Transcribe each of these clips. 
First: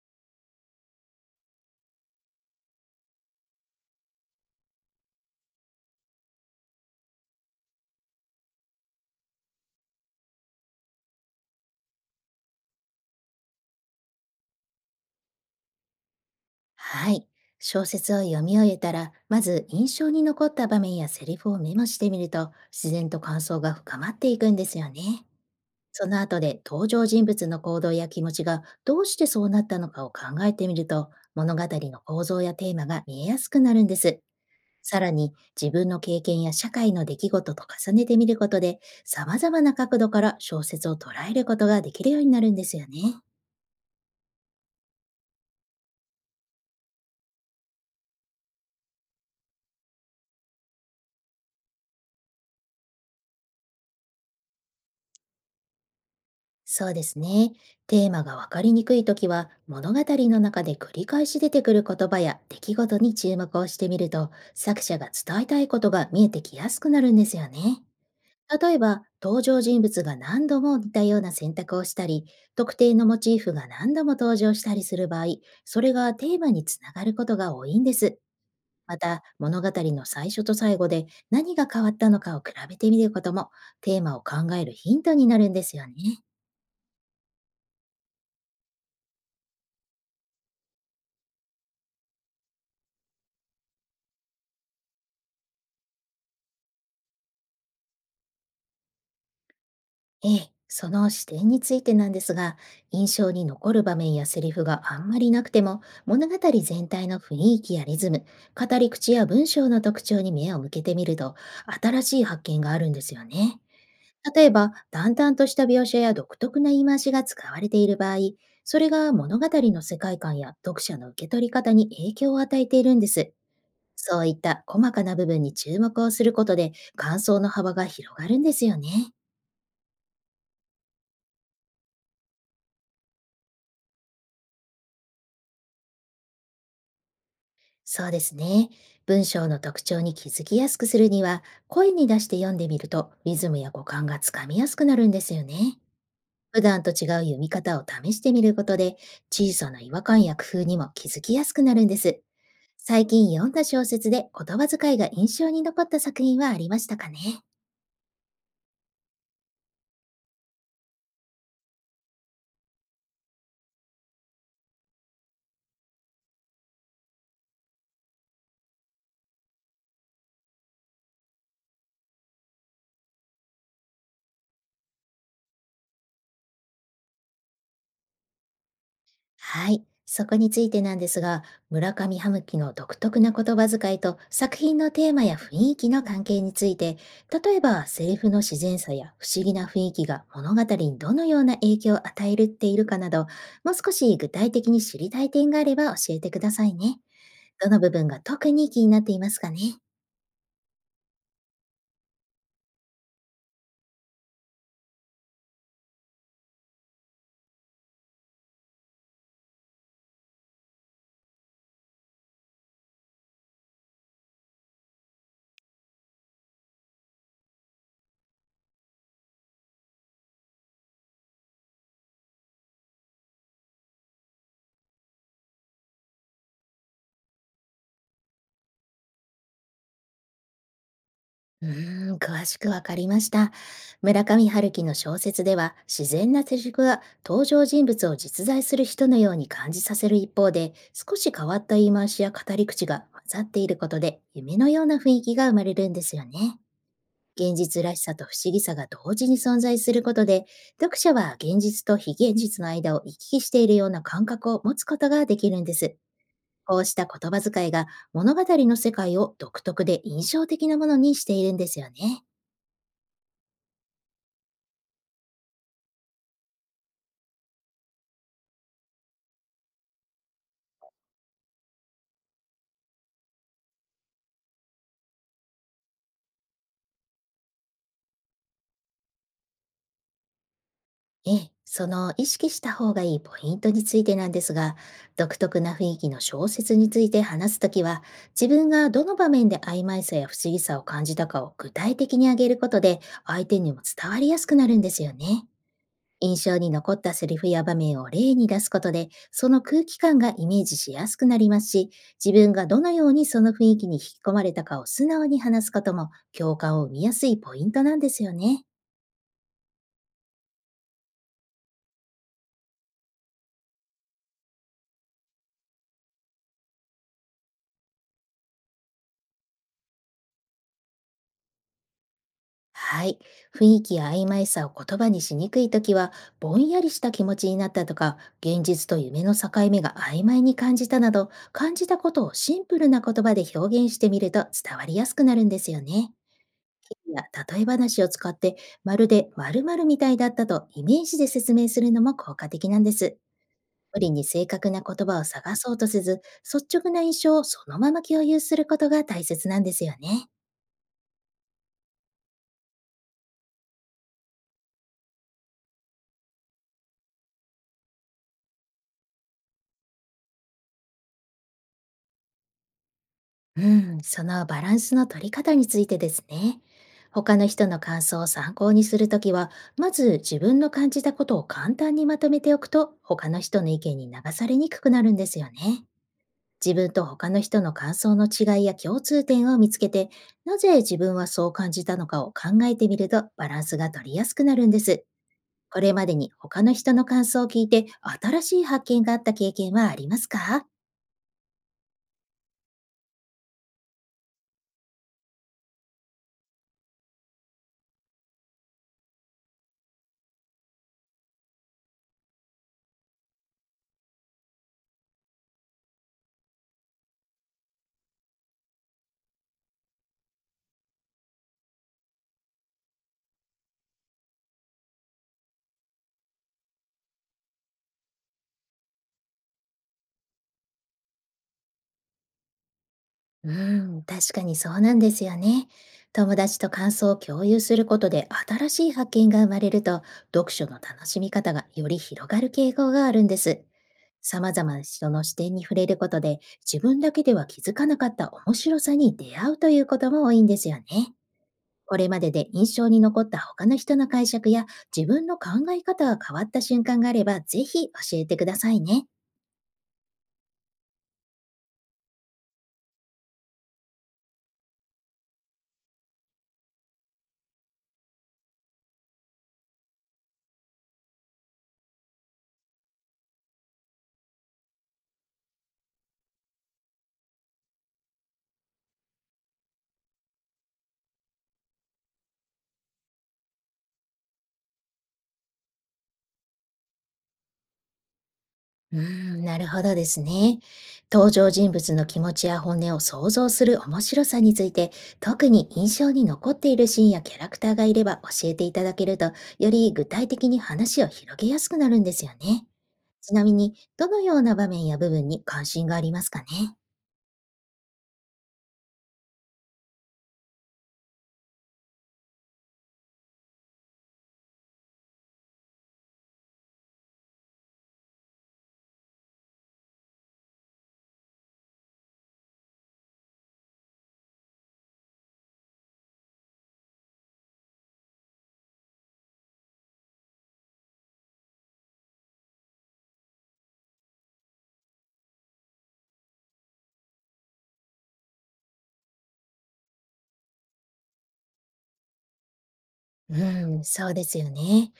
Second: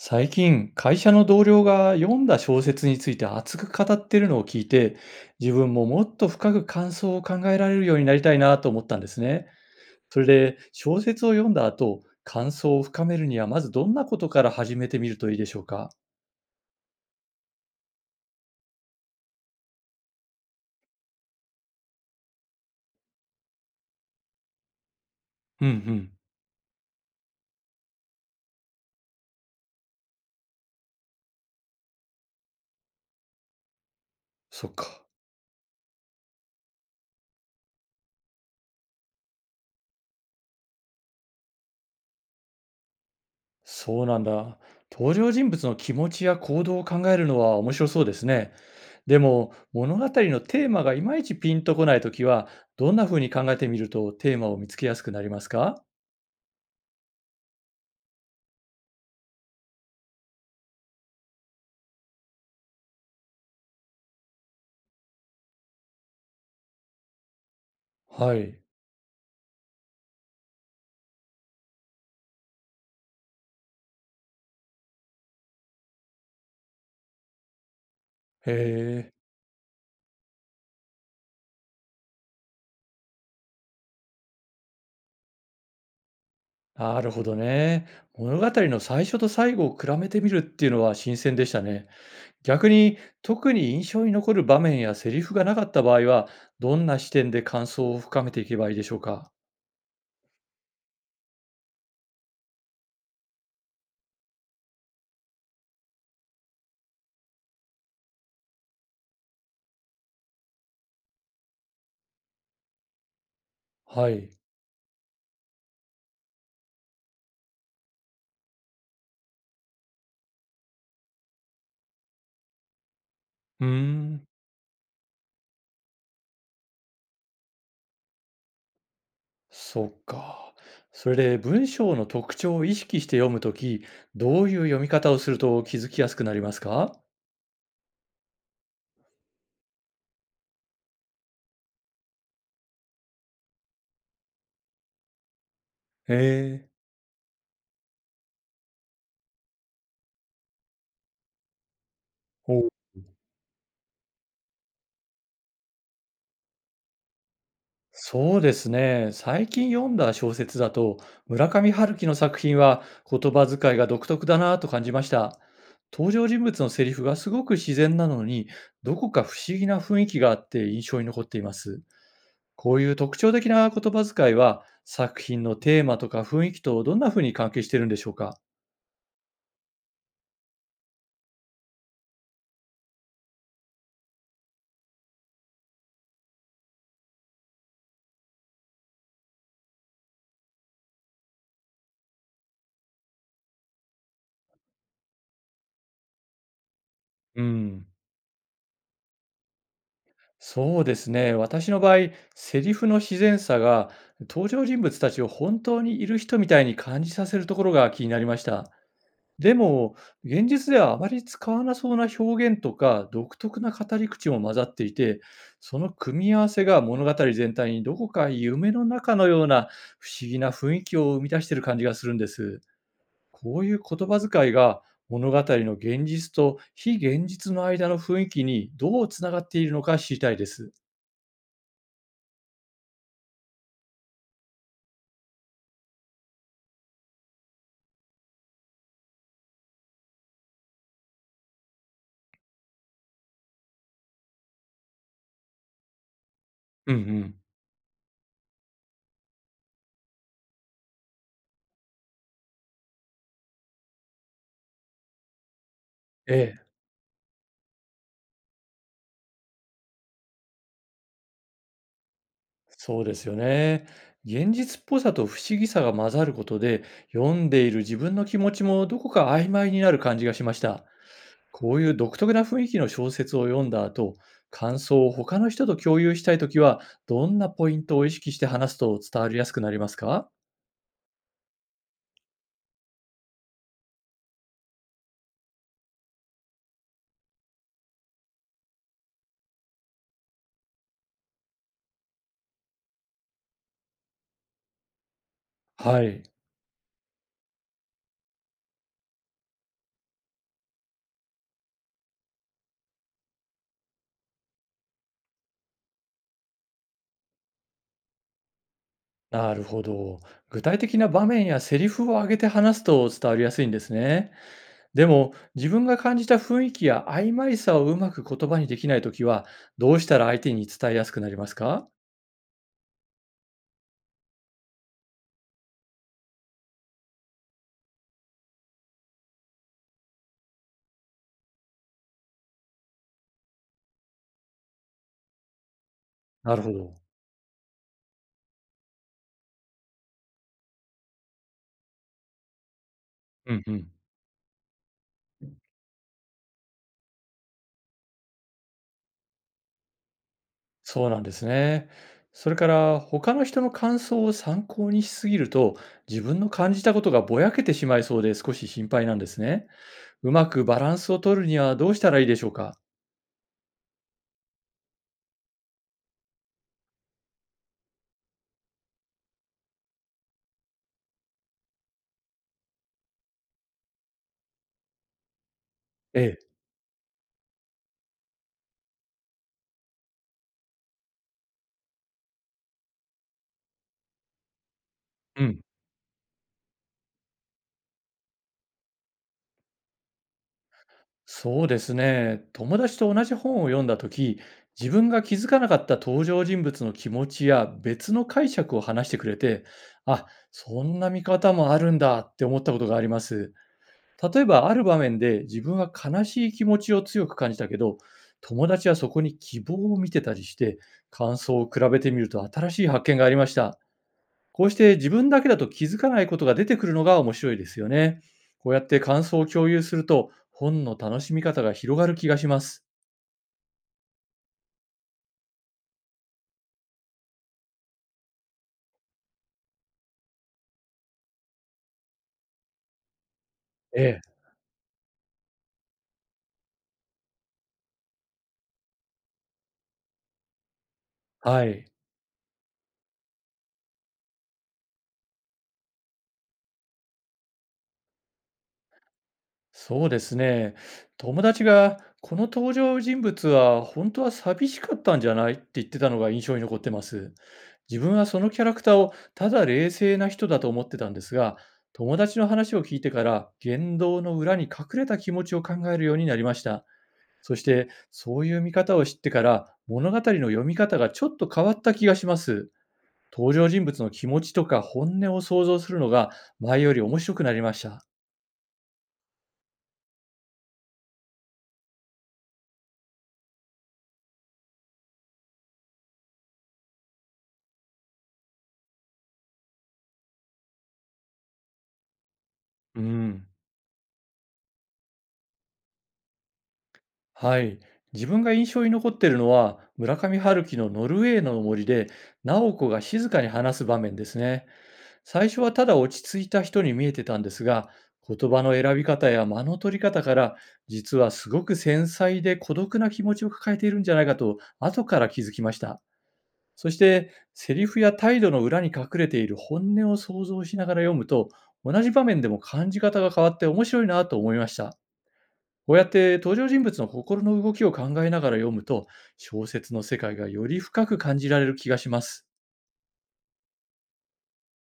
最近、会社の同僚が読んだ小説について熱く語ってるのを聞いて、自分ももっと深く感想を考えられるようになりたいなと思ったんですね。それで、小説を読んだ後、感想を深めるには、まずどんなことから始めてみるといいでしょうか？はい。小説を読み終えたら、まず印象に残った場面やセリフをメモしてみると、自然と感想が深まっていくんですよね。うんうそん。の後で登場人物の行動や気持ちがどうしてそうなったのかを考えてみると、物語の構造やテーマが見えやすくなるんです。そっさか。らに、自分の経験や社会の出来事と重ねてみることで、様々な角度から小説を捉えることができるようになるんですよね。そうなんだ。登場人物の気持ちや行動を考えるのは面白そうですね。でも、物語のテーマがいまいちピンとこないときは、どんな風に考えてみるとテーマを見つけやすくなりますか？そうですね。テーマがわかりにくいときは、物語の中で繰り返し出てくる言葉や出来事に注目をしてみると、作者が伝えたいことが見えてきやすくなるんですよね。はい。例えば、登場人物が何度も似たような選択をしたり、特定のモチーフが何度も登場したりする場合、それがテーマにつながることが多いんです。へまえ。た、物語の最初と最後で何が変わったのかを比べてみることも、テーマを考えるヒントになるんですよね。なるほどね。物語の最初と最後を比べてみるっていうのは新鮮でしたね。逆に特に印象に残る場面やセリフがなかった場合は、どんな視点で感想を深めていけばいいでしょうか？ええ、その視点についてなんですが、印象に残る場面やセリフがあんまりなくても、物語全体の雰囲気やリズム、語り口や文章の特徴に目を向けてみると、新しい発見があるんですよね。はい。例えば、淡々とした描写や独特な言い回しが使われている場合、それが物語の世界観や読者の受け取り方に影響を与えているんです。うーそうん。いった細かな部分に注目をすることで、感想の幅が広がるんですよね。そっか。それで文章の特徴を意識して読むとき、どういう読み方をすると気づきやすくなりますか？そうですね。文章の特徴に気づきやすくするには、声に出して読んでみると、リズムや語感がつかみやすくなるんですよね。へ普え。段と違う読み方を試してみることで、小さな違和感や工夫にも気づきやすくなるんです。お、最近読んだ小説で言葉遣いが印象に残った作品はありましたかね？そうですね。最近読んだ小説だと、村上春樹の作品は言葉遣いが独特だなと感じました。登場人物のセリフがすごく自然なのに、どこか不思議な雰囲気があって印象に残っています。こういう特徴的な言葉遣いは、作品のテーマとか雰囲気とどんな風に関係しているんでしょうか？はい。そこについてなんですが、村上春樹の独特な言葉遣いと作品のテーマや雰囲気の関係について、例えばセリフの自然さや不思議な雰囲気が物語にどのような影響を与えるっているかなど、もう少し具体的に知りたい点があれば教えてくださいね。うどのん。部分が特に気になっていますかね？そうですね。私の場合、セリフの自然さが登場人物たちを本当にいる人みたいに感じさせるところが気になりました。でも、現実ではあまり使わなそうな表現とか、独特な語り口も混ざっていて、その組み合わせが物語全体にどこか夢の中のような不思議な雰囲気を生み出している感じがするんです。こういう言葉遣いが物語の現実と非現実の間の雰囲気にどうつながっているのか知りたいです。うーん、詳しくわかりました。村上春樹の小説では、自然な手軸が登場人物を実在する人のように感じさせる一方で、少し変わった言い回しや語り口が混ざっていることで、夢のような雰囲気が生まれるんですよね。うんうん。現実らしさと不思議さが同時に存在することで、読者は現実と非現実の間を行き来しているような感覚を持つことができるんです。ええ。こうした言葉遣いが物語の世界を独特で印象的なものにしているんですよね。そうですよね。現実っぽさと不思議さが混ざることで、読んでいる自分の気持ちもどこか曖昧になる感じがしました。こういう独特な雰囲気の小説を読んだ後、感想を他の人と共有したいときは、どんなポイントを意識して話すと伝わりやすくなりますか？ええ、その意識した方がいいポイントについてなんですが、独特な雰囲気の小説について話すときは、自分がどの場面で曖昧さや不思議さを感じたかを具体的に挙げることで、相手にも伝わりやすくなるんですよね。はい。印象に残ったセリフや場面を例に出すことで、その空気感がイメージしやすくなりますし、自分がどのようにその雰囲気に引き込まれたかを素直に話すことも、共感を生みやすいポイントなんですよね。なるほど。具体的な場面やセリフを挙げて話すと伝わりやすいんですね。でも、自分が感じた雰囲気や曖昧さをうまく言葉にできないときは、どうしたら相手に伝えやすくなりますか？はい。雰囲気や曖昧さを言葉にしにくいときは、ぼんやりした気持ちになったとか、現実と夢の境目が曖昧に感じたなど、感じたことをシンプルな言葉で表現してみると伝わりやすくなるんですよね。なるほど。いや、例え話を使って、まるで〇〇みたいだったとイメージで説明するのも効果的なんです。うんうん。無理に正確な言葉を探そうとせず、率直な印象をそのまま共有することが大切なんですよね。そうなんですね。それから、他の人の感想を参考にしすぎると、自分の感じたことがぼやけてしまいそうで少し心配なんですね。うまくバランスを取るにはどうしたらいいでしょうか？うん、そのバランスの取り方についてですね。他の人の感想を参考にするときは、まず自分の感じたことを簡単にまとめておくと、他の人の意見に流されにくくなるんですよね。ええ。自分と他の人の感想の違いや共通点を見つけて、なぜ自分はそう感じたのかを考えてみると、バランスが取りやすくなるんです。うん、これまでに他の人の感想を聞いて、新しい発見があった経験はありますか？そうですね。友達と同じ本を読んだとき、自分が気づかなかった登場人物の気持ちや別の解釈を話してくれて、あ、そんな見方もあるんだって思ったことがあります。例えば、ある場面で自分は悲しい気持ちを強く感じたけど、友達はそこに希望を見てたりして、感想を比べてみると新しい発見がありました。こうして自分だけだと気づかないことが出てくるのが面白いですよね。こうやって感想を共有すると、本の楽しみ方が広がる気がします。うん、確かにそうなんですよね。友達と感想を共有することで新しい発見が生まれると、読書の楽しみ方がより広がる傾向があるんです。ええ。様々な人の視点に触れることで、自分だけでは気づかなかった面白さに出会うということも多いんですよね。はい、これまでで印象に残った他の人の解釈や自分の考え方が変わった瞬間があれば、ぜひ教えてくださいね。そうですね。友達が、この登場人物は本当は寂しかったんじゃないって言ってたのが印象に残ってます。自分はそのキャラクターをただ冷静な人だと思ってたんですが、友達の話を聞いてから言動の裏に隠れた気持ちを考えるようになりました。そして、そういう見方を知ってから、物語の読み方がちょっと変わった気がします。登場人物の気持ちとか本音を想像するのが前より面白くなりました。うーん、なるほどですね。登場人物の気持ちや本音を想像する面白さについて、特に印象に残っているシーンやキャラクターがいれば教えていただけると、より具体的に話を広げやすくなるんですよね。うちなん。みに、どのような場面や部分に関心がありますかね？はい。自分が印象に残っているのは、村上春樹のノルウェーの森で、直子が静かに話す場面ですね。最初はただ落ち着いた人に見えてたんですが、言葉の選び方や間の取り方から、実はすごく繊細で孤独な気持ちを抱えているんじゃないかと、後から気づきました。そして、セリフや態度の裏に隠れている本音を想像しながら読むと、同じ場面でも感じ方が変わって面白いなと思いました。こうやって登場人物の心の動きを考えながら読むと、小説の世界がより深く感じられる気がします。うん、そうですよね。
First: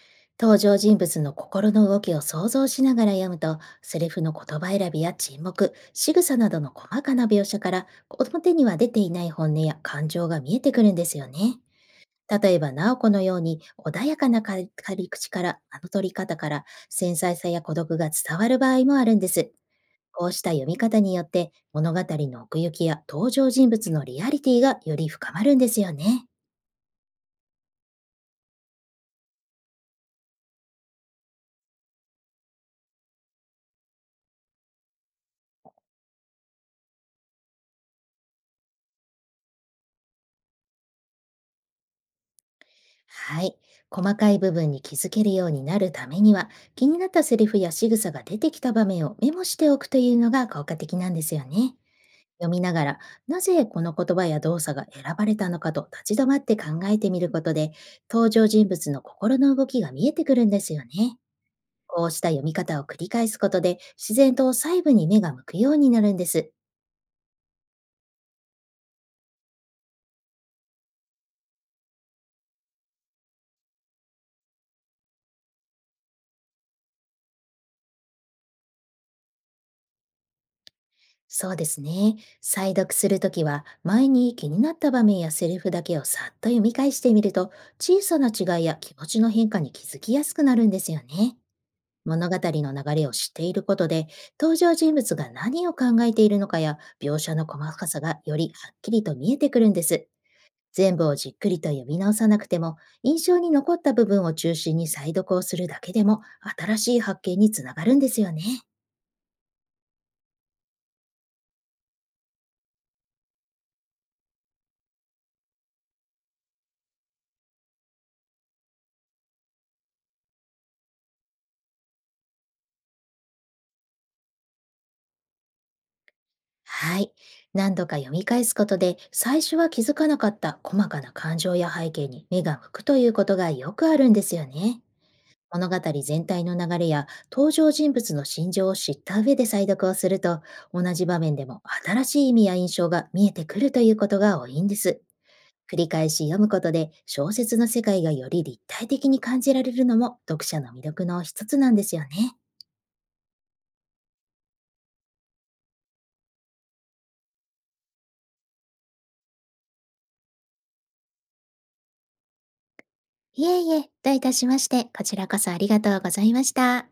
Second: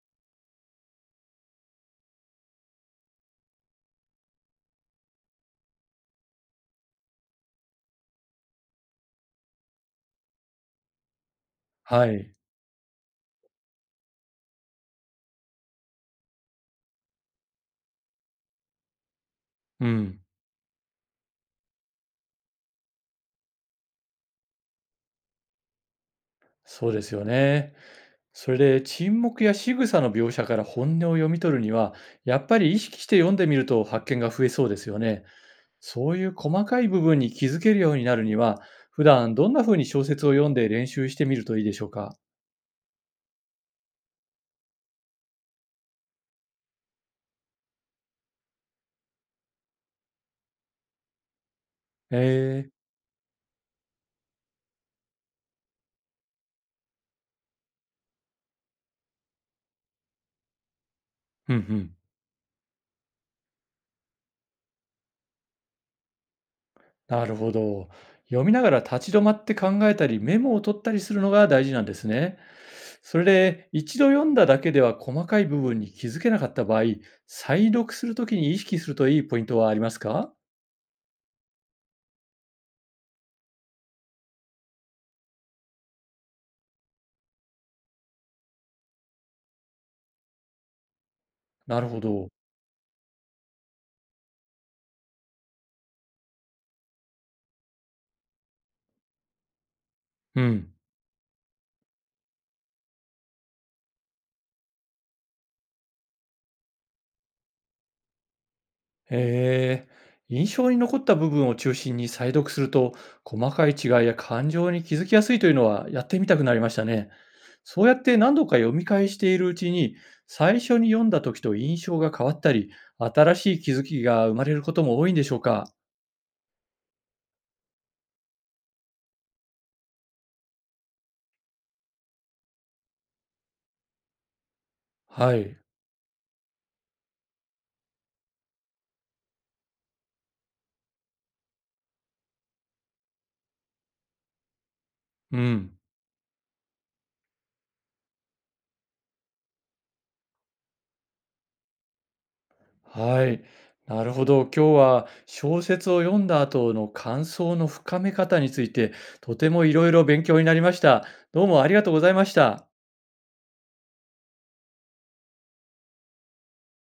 登場人物の心の動きを想像しながら読むと、セリフの言葉選びや沈黙、仕草などの細かな描写から、表には出ていない本音や感情が見えてくるんですよね。はい。例えば、直子のように穏やかなか語り口から、あの取り方から、繊細さや孤独が伝わる場合もあるんです。うん。こうした読み方によって、物語の奥行きや登場人物のリアリティがより深まるんですよね。そうですよね。それで、沈黙や仕草の描写から本音を読み取るには、やっぱり意識して読んでみると発見が増えそうですよね。そういう細かい部分に気づけるようになるには、普段どんな風に小説を読んで練習してみるといいでしょうか？はい。細かい部分に気づけるようになるためには、気になったセリフや仕草が出てきた場面をメモしておくというのが効果的なんですよね。へ読みえ、ながら、なぜこの言葉や動作が選ばれたのかと立ち止まって考えてみることで、登場人物の心の動きが見えてくるんですよね。ふんふん。こうした読み方を繰り返すことで、自然と細部に目が向くようになるんです。なるほど。読みながら立ち止まって考えたり、メモを取ったりするのが大事なんですね。それで、一度読んだだけでは細かい部分に気づけなかった場合、再読するときに意識するといいポイントはありますか？そうですね。再読するときは、前に気になった場面やセリフだけをさっと読み返してみると、小さな違いや気持ちの変化に気づきやすくなるんですよね。なるほど。物語の流れを知っていることで、登場人物が何を考えているのかや、描写の細かさがよりはっきりと見えてくるんです。うん。全部をじっくりと読み直さなくても、印象に残った部分を中心に再読をするだけでも、新しい発見につながるんですよね。へえ、印象に残った部分を中心に再読すると、細かい違いや感情に気づきやすいというのはやってみたくなりましたね。そうやって何度か読み返しているうちに、最初に読んだ時と印象が変わったり、新しい気づきが生まれることも多いんでしょうか。はい。何度か読み返すことで、最初は気づかなかった細かな感情や背景に目が向くということがよくあるんですよね。はい。物語全体の流れや登場人物の心情を知った上で再読をすると、同じ場面でも新しい意味や印象が見えてくるということが多いんです。う繰ん。り返し読むことで小説の世界がより立体的に感じられるのも読者の魅力の一つなんですよね。はい。なるほど。今日は小説を読んだ後の感想の深め方について、とてもいろいろ勉強になりました。どうもありがとうございました。いえいえ、どういたしまして、こちらこそありがとうございました。